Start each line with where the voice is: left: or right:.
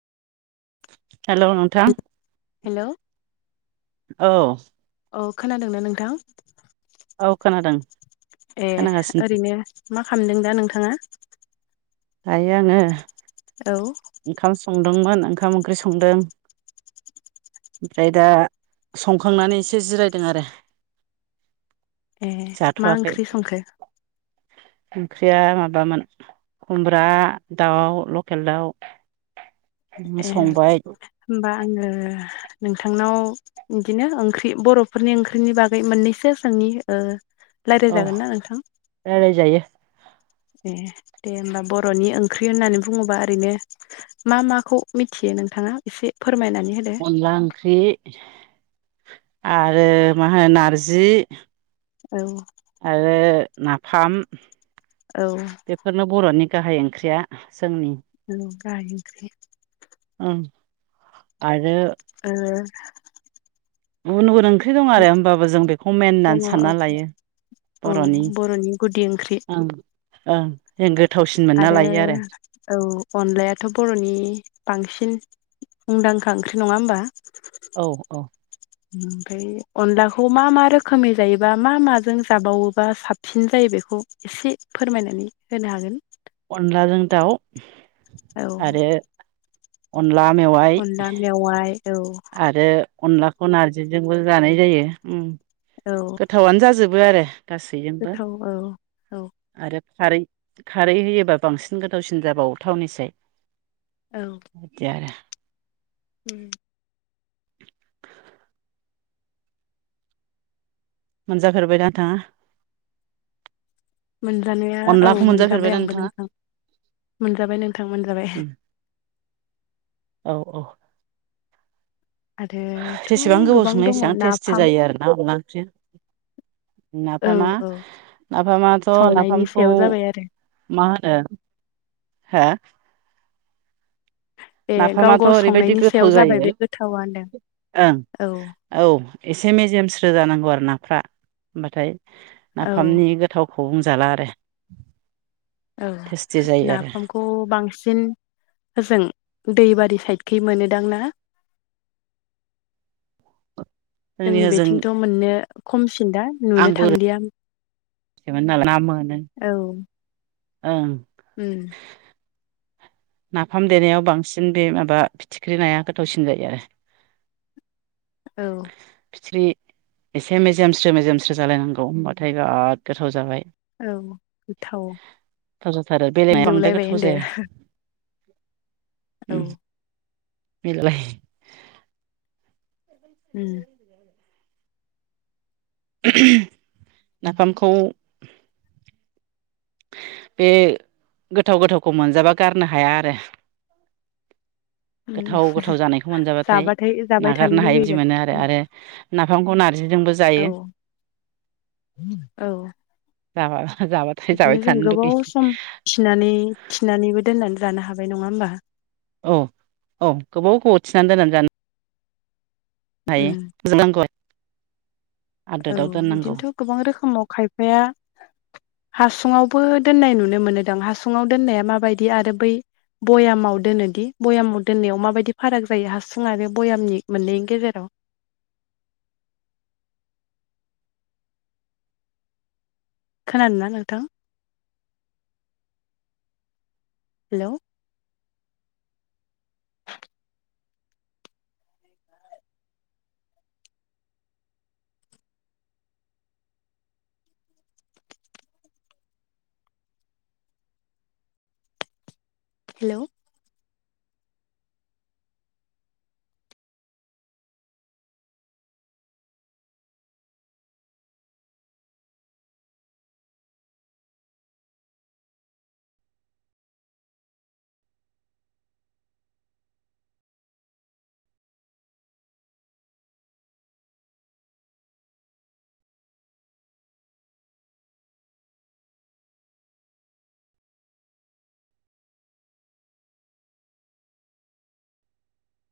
right: हेल' नोंथां
left: हेलौ
right: औ।
left: औ खोनादोंना नोंथां
right: औ खोनादों
left: ए
right: खोनागासिनो
left: ओरैनो मा खालामदों दा नोंथाङा?
right: दायो आङो
left: औ।
right: ओंखाम संदोंमोन ओंखाम ओंख्रि संदों। ओमफ्राय दा संखांनानै एसे जिरायदों आरो।
left: ए मा
right: जाथवाखै
left: ओंख्रि संखो
right: ओंख्रिया माबामोन खुमब्रा दाउ लकेल दाउ। [unintelligible]
left: ए
right: संबाय
left: होमबा आङो नोंथांनाव बिदिनो ओंख्रि बर'फोरनि ओंख्रिनि बागै मोननैसो जोंनि ओ
right: औ
left: रायज्लायजागोन ना नोंथां?
right: रायलायजायो
left: ए दे होनोमबा बर'नि ओंख्रि होननानै बुङोबा ओरैनो मा माखौ मिथियो नोंथाङा एसे फोरमायनानै होदो।
right: अनला ओंख्रि आरो मा होनो नारजि।
left: औ
right: आरो नाफाम
left: औ।
right: बेफोरनो बर'नि गाहाय ओंख्रिया जोंनि।
left: [unintelligible]
right: ओम आरो
left: ओ
right: गुबुन गुबुन ओंख्रि दं आरो होमबाबो जों बेखौ मेन
left: दङ
right: होननानै सानना लायो। बर'नि
left: औ बर'नि गुदि ओंख्रि।
right: ओ जेंगोद।
left: आरो औ अनलायाथ' बर'नि बांसिन मुंदांखा ओंख्रि नङा होमबा?
right: औ औ
left: ओमफ्राय अनलाखौ मा मा रोखोमै जायोबा मा माजों जाबावोबा साब फिन जायो बेखौ एसे फोरमायनानै होनो हागोन?
right: अनलाजों दाउ।
left: औ
right: आरो अनला मेवाइ।
left: अनला मेवाइ औ।
right: आरो अनलाखौ नारजिजोंबो जानाय जायो।
left: औ
right: गोथावनो जाजोबो आरो गासैजोंबो
left: गोथाव औ औ
right: आरो खारै खारै होयोबा बांसिन गोथावसिन जाबावो थावनिसाय।
left: औ
right: बिदि आरो
left: उम
right: मोनजाफेरबायना नोंथाङा?
left: मोनजानाया औ
right: अनलाखौ
left: मोनजाबाय
right: मोनजाफेरबायना
left: आंबो
right: नोंथाङा
left: नोंथां मोनजाबाय नोंथां मोनजाबाय।
right: उम औ औ
left: आरोथ'
right: जेसेबां गोबाव
left: गोबां
right: सङो
left: दङ
right: एसेबां टेस्टि
left: नाफाम
right: जायो आरोना अनला ओंख्रिया।
left: औ
right: नाफामा
left: औ
right: नाफामाथ'
left: संनायनि
right: नाफामखौ
left: सायाव जाबाय आरो
right: मा होनो हो
left: बे गाव
right: नाफामाथ'
left: गाव
right: ओरैबायदि
left: संनायनि सायाव
right: गोथाव
left: जाबाय
right: जायो
left: बे गोथावा होनदों
right: ओं।
left: औ
right: औ एसे मेजेम स्रो जानांगौ आरो नाफ्रा होमबाथाय
left: औ
right: नाफामनि थावखौ बुंजाला आरो।
left: औ
right: टेस्टि जायो आरो
left: नाफामखौ खौ बांसिन ओजों दैबारि साइदखै मोनोदां ना? [inaudible] जोंनि बेथिंथ' मोननो खमसिन दा नुनो
right: आंबो
left: थांदिया।
right: ना मोनो।
left: औ
right: ओं
left: उम
right: नाफाम देनायाव बांसिन बे माबा फिथिख्रि नाया गोथावसिन जायो आरो।
left: औ
right: फिथिख्रि एसे मेजेमस्रो मेजेमस्रो जालायनांगौ होमबाथाय बिराद गोथाव जाबाय।
left: औ
right: गोथाव जाथारो बेलेग नाया बांद्राय
left: मिलौलायबाय
right: गोथाव
left: होनदो
right: जाया।
left: औ
right: बिलाय।
left: उम
right: नाफामखौ बे गोथाव गोथावखौ मोनजाबा गारनो हाया आरो।
left: उम
right: गोथाव गोथाव जानायखौ मोनजाबाथाय
left: जाबाथाय जाबाय थानो
right: नागारनो हायै बिदि
left: लुगैगोन
right: मोनो आरो। आरो नाफामखौ नारजिजोंबो जायो
left: औ औ
right: जाबा जाबा
left: बिदिनो जों गोबाव सम खिनानै थिनानैबो दोननानै जानो हाबाय नङा होमबा?
right: औ औ गोबाव गोबाव थिनानै दोननानै जानो हायो
left: उम
right: [unintelligible]
left: औ इदिनोथ' गोबां रोखोमाव खायफाया हासुङावबो दोननाय नुनो मोनो दां हासुङाव दोननाया माबायदि आरो बै भयामाव दोनोदि भयामाव दोननायाव माबायदि फाराग जायो हासुङ आरो भयामनि मोननैनि गेजेराव? खोनादों ना नोंथां? Hello hello